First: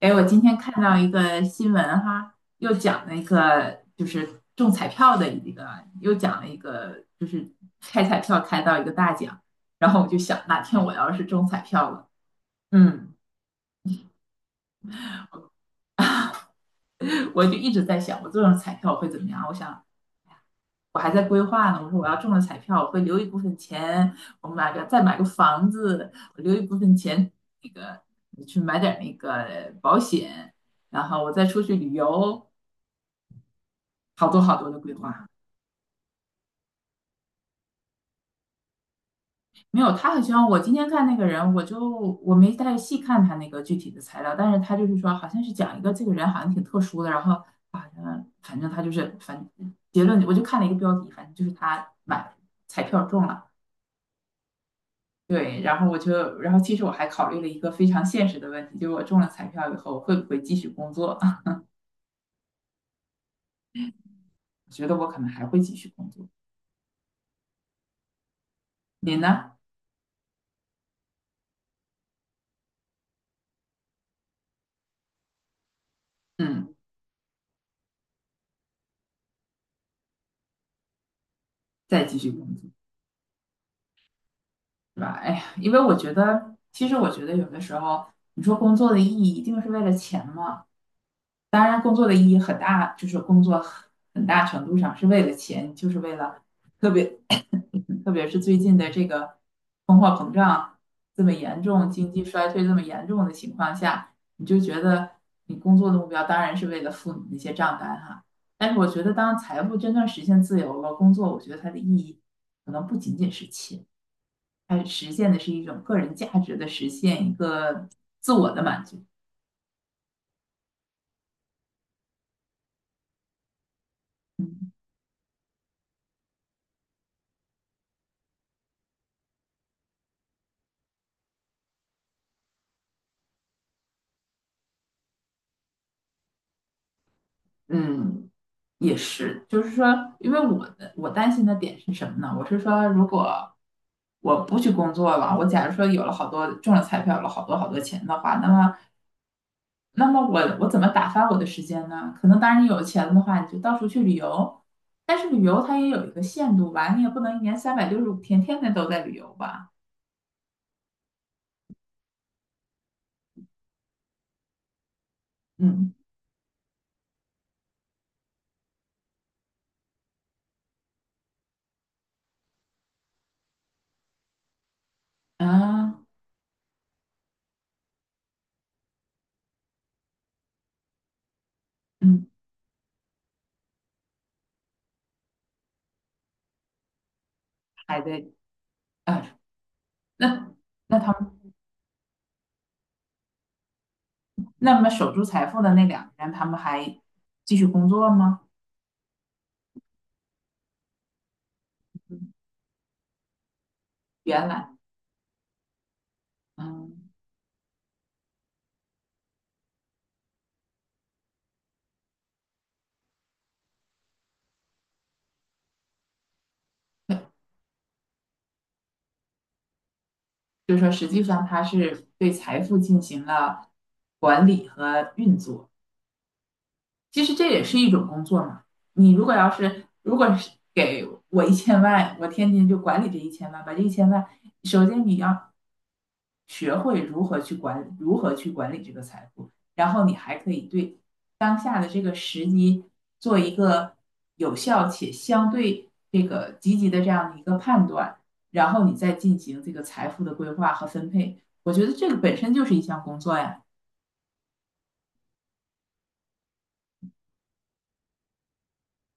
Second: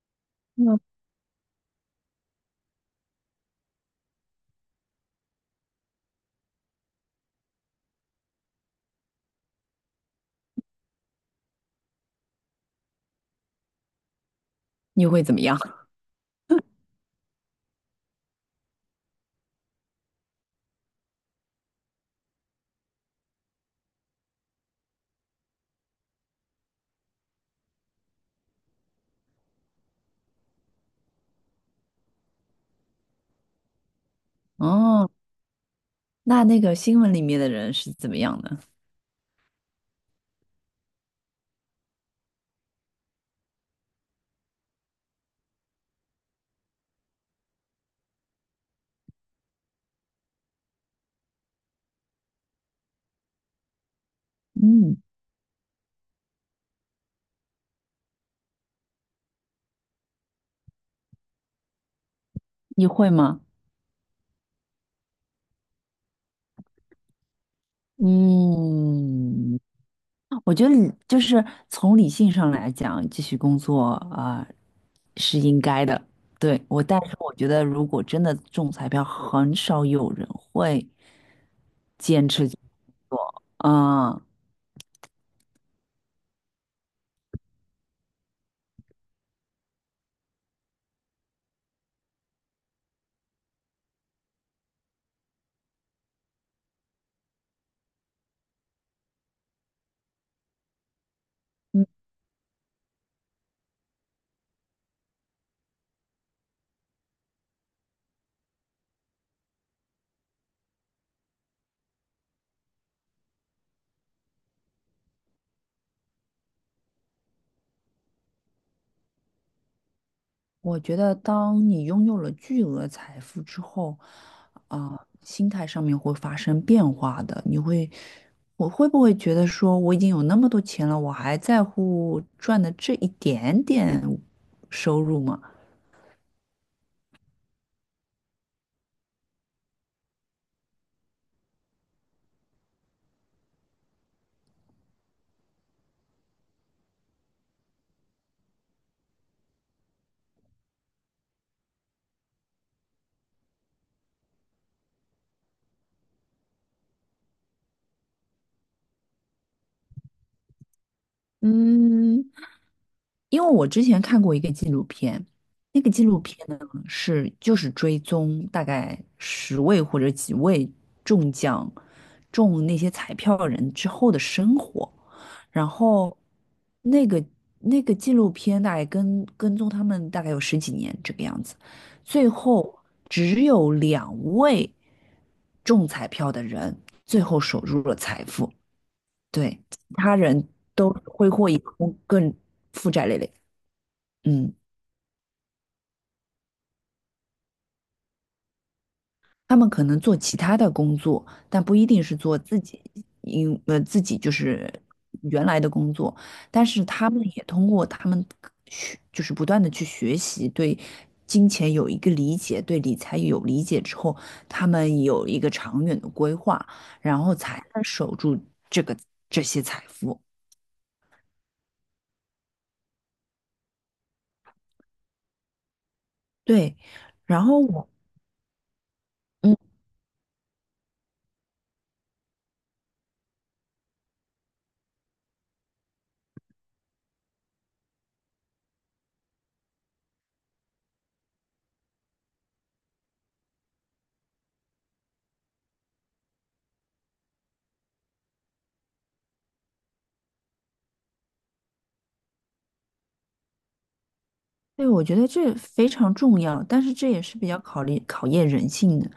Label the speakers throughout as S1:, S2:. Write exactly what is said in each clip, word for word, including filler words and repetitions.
S1: 哎，我今天看
S2: 嗯。
S1: 到一个新闻哈，又讲了一个就是中彩票的一个，又讲了一个就是开彩票开到一个大奖，然后我就想哪天我要是中彩票了，嗯。
S2: 你会怎么样？
S1: 我就一直在想我中了彩票会怎么样？我想我还在规划呢，我说我要中了彩票，我会留一部分钱，我买个再买个房子，我留一部分钱那个去买点那个保险，然后我再出去旅游，好多好多的规
S2: 哦，
S1: 划。
S2: 那那个新闻里面的人是怎么样的？
S1: 没有，他好像我今天看那个人，我就我没太细看他那个具体的材料，但是他就是说，好像是讲一个这个人好像挺特殊的，然后好像反正他就是反结论，我就看了一个标题，反正就是他买彩票中了。
S2: 嗯，
S1: 对，然后我就然后其实我还考虑了一个非常现实的问题，就是我中了彩票以后会不会继续工作？
S2: 你会吗？
S1: 我觉得我可能还会继续工作，你呢？
S2: 嗯，我觉得理就是从理性上来讲，继续工作啊，是应该的。对，
S1: 嗯，
S2: 我，但是我觉得如果真的中彩票，很少有人会
S1: 再继
S2: 坚
S1: 续
S2: 持。
S1: 工作。
S2: 嗯，
S1: 是吧？哎呀，因为我觉得，其实我觉得有的时候，你说工作的意义一定是为了钱吗？当然，工作的意义很大，就是工作很很大程度上是为了钱，就是为了特别特别是最近的这个通货膨胀这么严重、经济衰退这么严重的情况下，你就觉得你工作的目标当然是为了付你那些账单哈。但是我觉得，当财富真正实现自由了，工作我觉得它的意义可能不仅仅是钱。它实现的是一种个人价值的实现，一个自我的满足。
S2: 我觉得当你拥有了巨额财富之后，
S1: 嗯。
S2: 啊、心态上面会发生变化的。你会，我会不会觉得说我已经有那么多钱了，我还在乎赚的这一点点收入吗？
S1: 嗯，也是，就是说，因为我的我担心的点是什么呢？我是说，如果我不去工作了，我假如说有了好多中了彩票，有了好多好多钱的话，那么那么我我怎么打发我的时间呢？可能当然你有钱的话，你就到处去旅游，但是旅游它也有一个限度吧，你也不能一年三百六十五天天天都在旅游吧。
S2: 嗯，因为我之前看过一个纪录片，那个
S1: 嗯。
S2: 纪录片呢是就是追踪大概十位或者几位中奖中那些彩票人之后的生活，然
S1: 啊。
S2: 后那个那个纪录片大概跟跟踪他们大概有十几年这个样子，最
S1: 嗯，
S2: 后只有两位中彩票的人最后守住了
S1: 还
S2: 财
S1: 得。
S2: 富，
S1: 啊。
S2: 对，其他人
S1: 那
S2: 都
S1: 那他
S2: 挥霍
S1: 们
S2: 一空，更负债累累。嗯，
S1: 那么守住财富的那两个人，他们还继续工作吗？
S2: 他们可能做其他的工作，但不一定是做自己，因呃自己就
S1: 原来。
S2: 是原来的工作，但是他
S1: 嗯，
S2: 们也通过他们学，就是不断的去学习，对金钱有一个理解，对理财有理解之后，他们有一个长远的规划，然后才能守住这个这些财富。
S1: 就是说实际上他是对财富进行了管理和运作。
S2: 对，
S1: 其实
S2: 然
S1: 这
S2: 后
S1: 也是
S2: 我，
S1: 一种工作嘛。你如果要
S2: 嗯，
S1: 是如果是给我一千万，我天天就管理这一千万，把这一千万，首先你要学会如何去管，如何去管理这个财富，然后你还可以对当下的这个时机做一个有效且相对这个积极的这样的一个判断，然后你再进行这个财富的规划和分配。我觉得这个本身就是一项工作呀。
S2: 对，我觉得这非常重要，但是这也是比较考虑考验人性的。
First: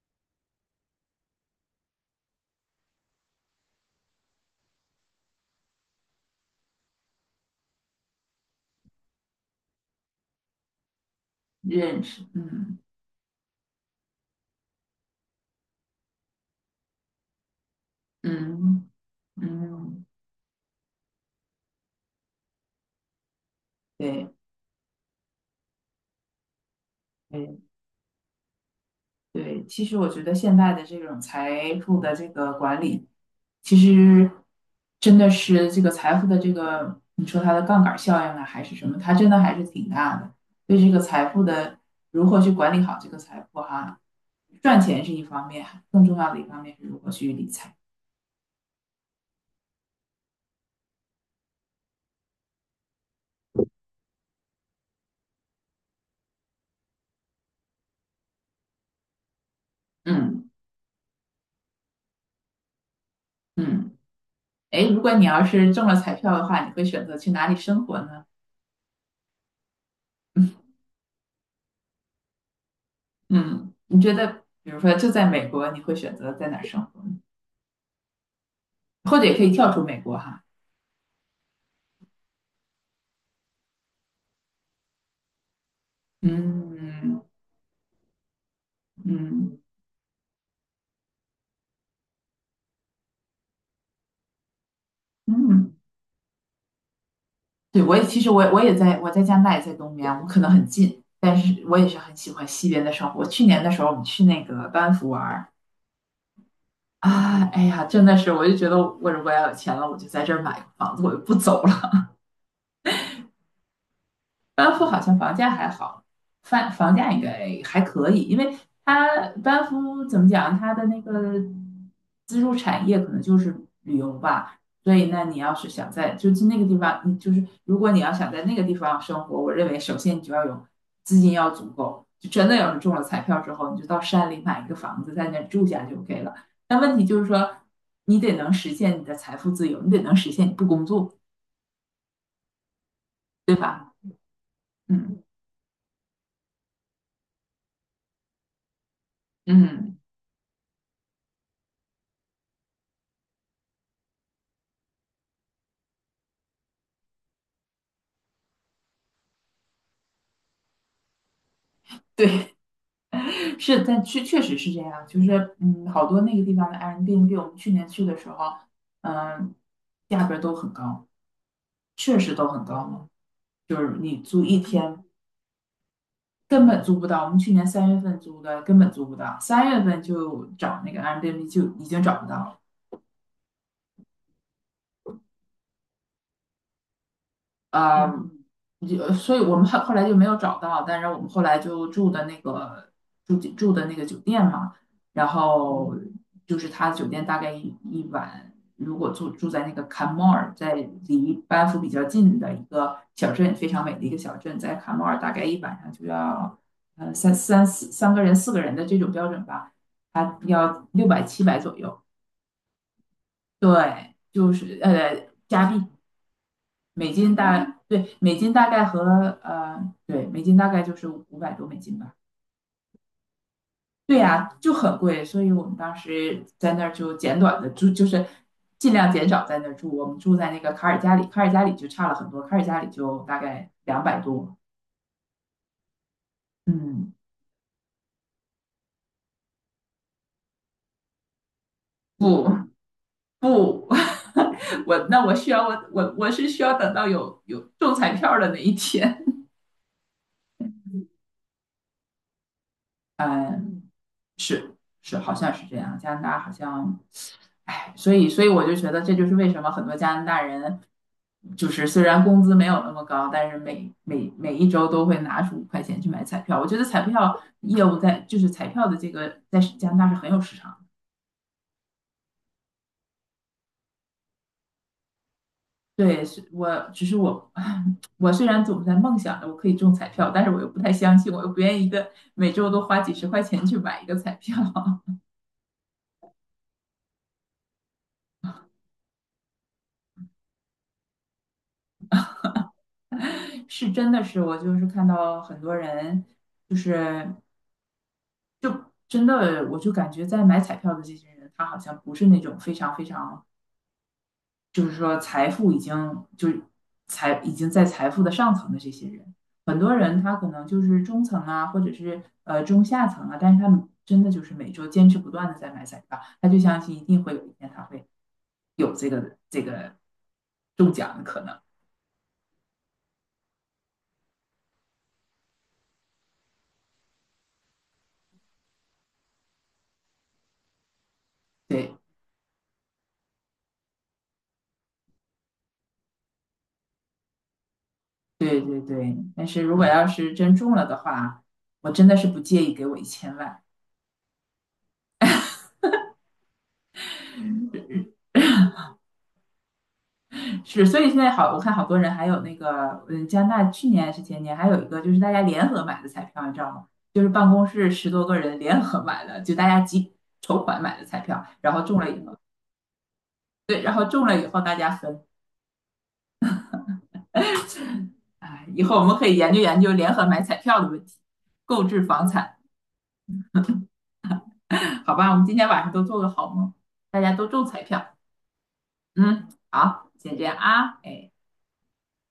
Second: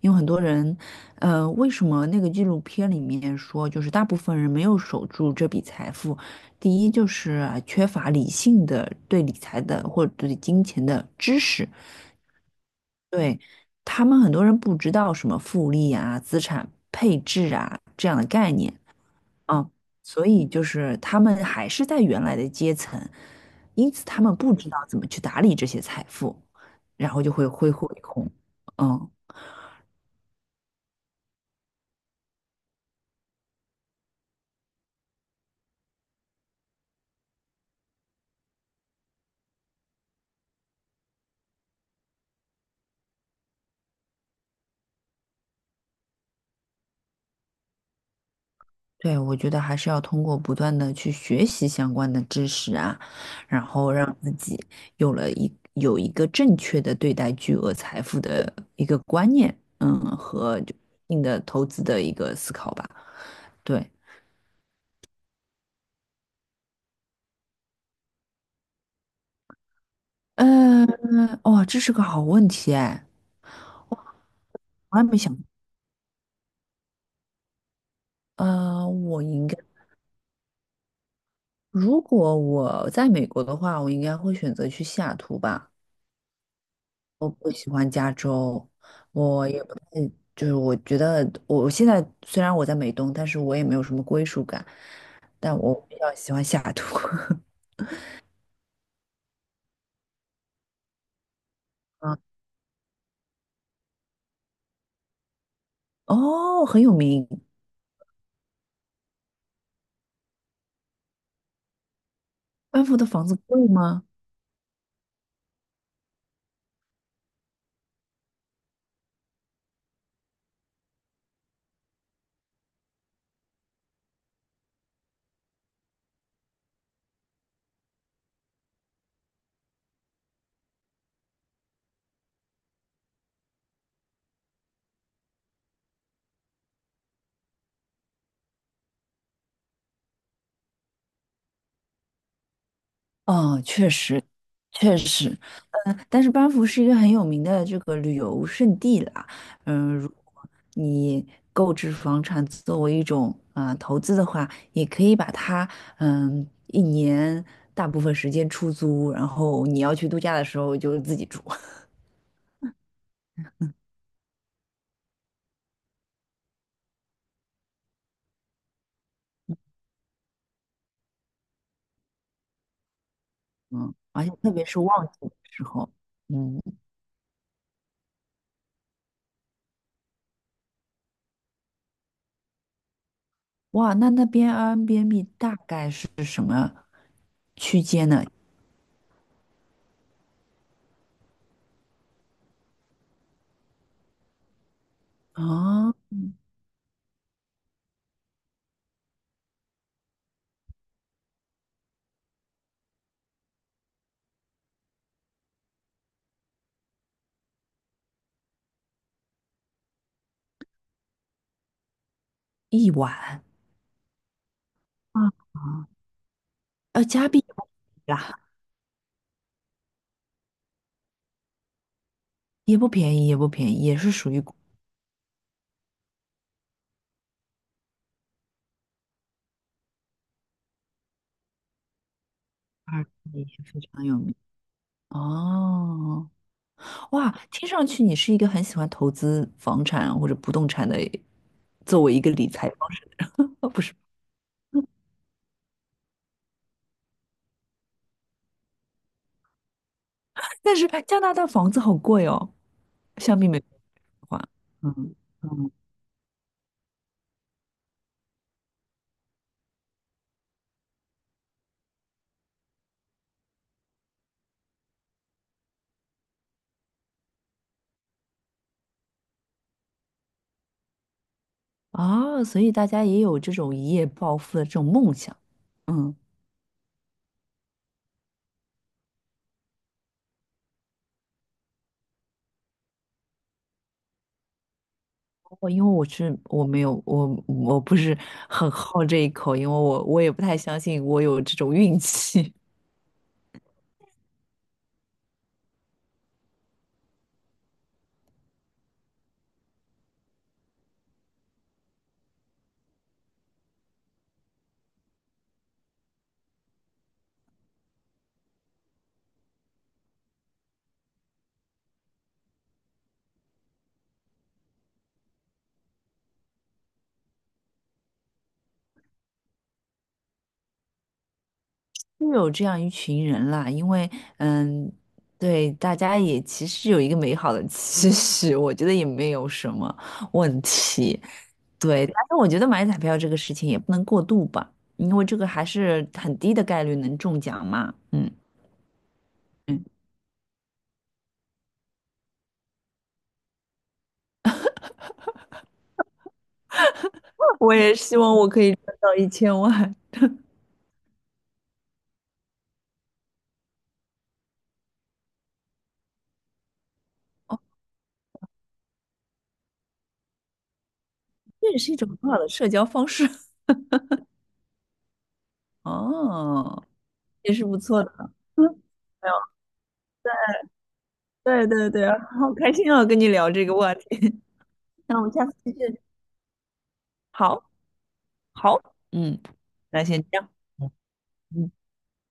S2: 因为很多人，呃，为什么那个纪录片里面说，就是大部分人没有守住这笔财富？第一就是啊缺乏理性的对理财的或者对金钱的知识，
S1: 认识。嗯。
S2: 对，他们很多人不知道什么复利啊、资产配置啊这样的概念
S1: 嗯。
S2: 啊，
S1: 嗯。
S2: 所以就是他们还是在原来的阶层，因此他
S1: 对。
S2: 们不知道怎么去打理这些财富，然后就会
S1: 对。
S2: 挥霍一空，嗯。
S1: 对，其实我觉得现在的这种财富的这个管理，其实真的是这个财富的这个，你说它的杠杆效应啊，还是什么，它真的还是挺大的。对这个财富的如何去管理好这个财富哈，赚钱是一方面，更重要的一方面是如何去理财。
S2: 对，我觉得还是要通过不断的去学习相关的知识啊，然后让自己有了一有一个正确的对待巨额财富的一个观念，嗯，
S1: 嗯。
S2: 和就一定的投资的一个思考吧。对，
S1: 嗯，哎，如果你要是中了彩票的话，你会选择去哪里生活呢？
S2: 嗯，哇，这是个好问题哎，
S1: 嗯，你觉得，比如说
S2: 我还
S1: 就
S2: 没
S1: 在
S2: 想。
S1: 美国，你会选择在哪儿生活呢？
S2: 呃，
S1: 或
S2: 我
S1: 者也可
S2: 应
S1: 以
S2: 该，
S1: 跳出美国哈。
S2: 如果我在美国的话，我应该会选择去西雅图吧。
S1: 嗯。
S2: 我不喜欢加州，我
S1: 嗯。
S2: 也不太，就是我觉得我现在虽然我在美东，但是我也没有什么归属感，但我
S1: 嗯，
S2: 比较喜欢下雅图。
S1: 对，我也其实我也我也在我在加拿大也在东边，我们可能很近，但是我也是很
S2: 啊，
S1: 喜欢西边的生活。去年的时候，我们去那个班夫玩儿。
S2: 哦，很有名，
S1: 啊，哎呀，真的是，我就觉得我如果要有钱了，我就在这儿买个房子，我就不走了。
S2: 班福的房子贵吗？
S1: 班夫好像房价还好，房房价应该还可以，因为它班夫怎么讲，它的那个支柱产业可能就是旅游吧，所以那你要是想在就是那个地方，你就是如果你要想在那个地方生活，我认为首先你就要有资金要足够，就真的有人中了彩票之后，你就到山里买一个房子在那住下就 OK 了。但问题就是说，你得能实现你的财富自由，你得能实现你不工作。
S2: 哦，确实，确
S1: 嗯。
S2: 实，嗯，但是班夫是一个很有名的这个旅游胜地啦。嗯，
S1: 嗯，
S2: 如果你购置房产作为一种啊、呃投资的话，也可以把它嗯一年大部分时间出租，然后你要去度假的时候就自己住。
S1: 对，是，但确确实是这样，就是嗯，好多那个地方的 Airbnb，我们去年去的时候，嗯，价格都很高，确实都很高嘛，就
S2: 嗯，
S1: 是你
S2: 而且
S1: 租
S2: 特
S1: 一
S2: 别是
S1: 天
S2: 旺季的时候，嗯，
S1: 根本租不到，我们去年三月份租的根本租不到，三月份就找那个 Airbnb 就已经找不到了。
S2: 哇，那那边 Airbnb 大概是区
S1: 呃，
S2: 间呢？
S1: 嗯，就所以我们后后来就没有找到，但是我们后来就住的那个住住的那个酒店嘛，然后
S2: 啊、
S1: 就是他酒店大概一一晚，如果住住在那个卡莫尔，在离班夫比较近的一个小镇，非常美的一个小镇，在卡莫尔大概一晚上就要呃三三四三个人四个人的这种标准吧，他要六百七百左右。
S2: 一晚
S1: 对，就是呃
S2: 啊，
S1: 加币。
S2: 啊，呃，
S1: 美
S2: 加
S1: 金
S2: 币
S1: 大，对，美
S2: 呀。
S1: 金大概和呃，对，美金大概就是五百多美金吧。
S2: 也不便宜，也不便宜，也是
S1: 对
S2: 属于
S1: 呀，
S2: 古
S1: 就很贵，所以我们当时在那儿就简短的住，就是尽量减少在那儿住。我们住在那个卡尔加里，卡尔加里就差了很多，卡尔加里
S2: 巴尔
S1: 就大
S2: 地也
S1: 概
S2: 非
S1: 两
S2: 常有
S1: 百
S2: 名。
S1: 多。
S2: 哦，
S1: 嗯，
S2: 哇，听上去你是一个很喜欢投资房产或者不动产的，作为一个
S1: 不，
S2: 理财方式，哦，不
S1: 不，
S2: 是，
S1: 我那我需要我我我是需要等到有有中彩票的那一天。
S2: 但是加拿大房子好贵哦，相比美国的话，嗯
S1: 是，好像是
S2: 嗯，
S1: 这样。加拿大好像，哎，所以，所以我就觉得这就是为什么很多加拿大人，就是虽然工资没有那么高，但是每每每一周都会拿出五块钱去买彩票。我觉得彩票业务在就是彩票的这个在加拿大是很有市场的。
S2: 啊，所以大家也有这种一夜暴富的这种梦想。嗯，
S1: 对，是我只是我，我虽然总在梦想着我可以中彩票，但是我又不太相信，我又不愿意一个每周都花几十块钱去买一个彩票。
S2: 不过因为我是我没有我我不是很好这一口，因为我我也不太相信我有这种运气。
S1: 是真的是，我就是看到很多人，就是就真的，我就感觉在买彩票的这些人，他好像不是那种非常非常，就是说财富已经就是财已经在财富的上层的这些人，很多人他可能就是中层啊，或者是呃中下层啊，但是他们真的就是每周坚持不断的在买彩票，他就相信一定会有一天他会有这个这个中奖的可能。
S2: 是有这样一群人啦，因为嗯，对，大家也其实有一个美好的 期许，我觉得也没有什么问题。
S1: 对，
S2: 对，但是我觉得买彩票这个事情也不能过度吧，因为这个还是很低的概率能中奖嘛。嗯
S1: 对，对，对，但是如果
S2: 嗯
S1: 要是真中了的话，我真的是不介意给我一千万。
S2: 我也希望我可以赚到一千万，
S1: 是，所以现在好，我看好多人还有那个，嗯，加拿大去年还是前年还有一个，就是大家联合买的彩票，你知道吗？就是办公室十多个人联合买的，就大家集筹款买的彩票，
S2: 这
S1: 然
S2: 也
S1: 后
S2: 是一
S1: 中
S2: 种
S1: 了以
S2: 很
S1: 后，
S2: 好的社交方式。
S1: 对，然后中了以后大家分。
S2: 哦，也是不错的。
S1: 哎，
S2: 嗯，
S1: 以后我们可
S2: 没有，
S1: 以研究研究联合买彩票的问题，
S2: 对
S1: 购
S2: 对
S1: 置
S2: 对，
S1: 房
S2: 好
S1: 产。
S2: 开心哦，跟你聊这个话题。
S1: 好
S2: 那我
S1: 吧？
S2: 们
S1: 我
S2: 下
S1: 们
S2: 次
S1: 今天
S2: 再
S1: 晚上
S2: 见。
S1: 都做个好梦，大家都
S2: 好。
S1: 中彩票。
S2: 好，嗯，
S1: 嗯，
S2: 那
S1: 好，
S2: 先
S1: 先
S2: 这
S1: 这
S2: 样，
S1: 样
S2: 嗯。
S1: 啊，哎。
S2: 嗯。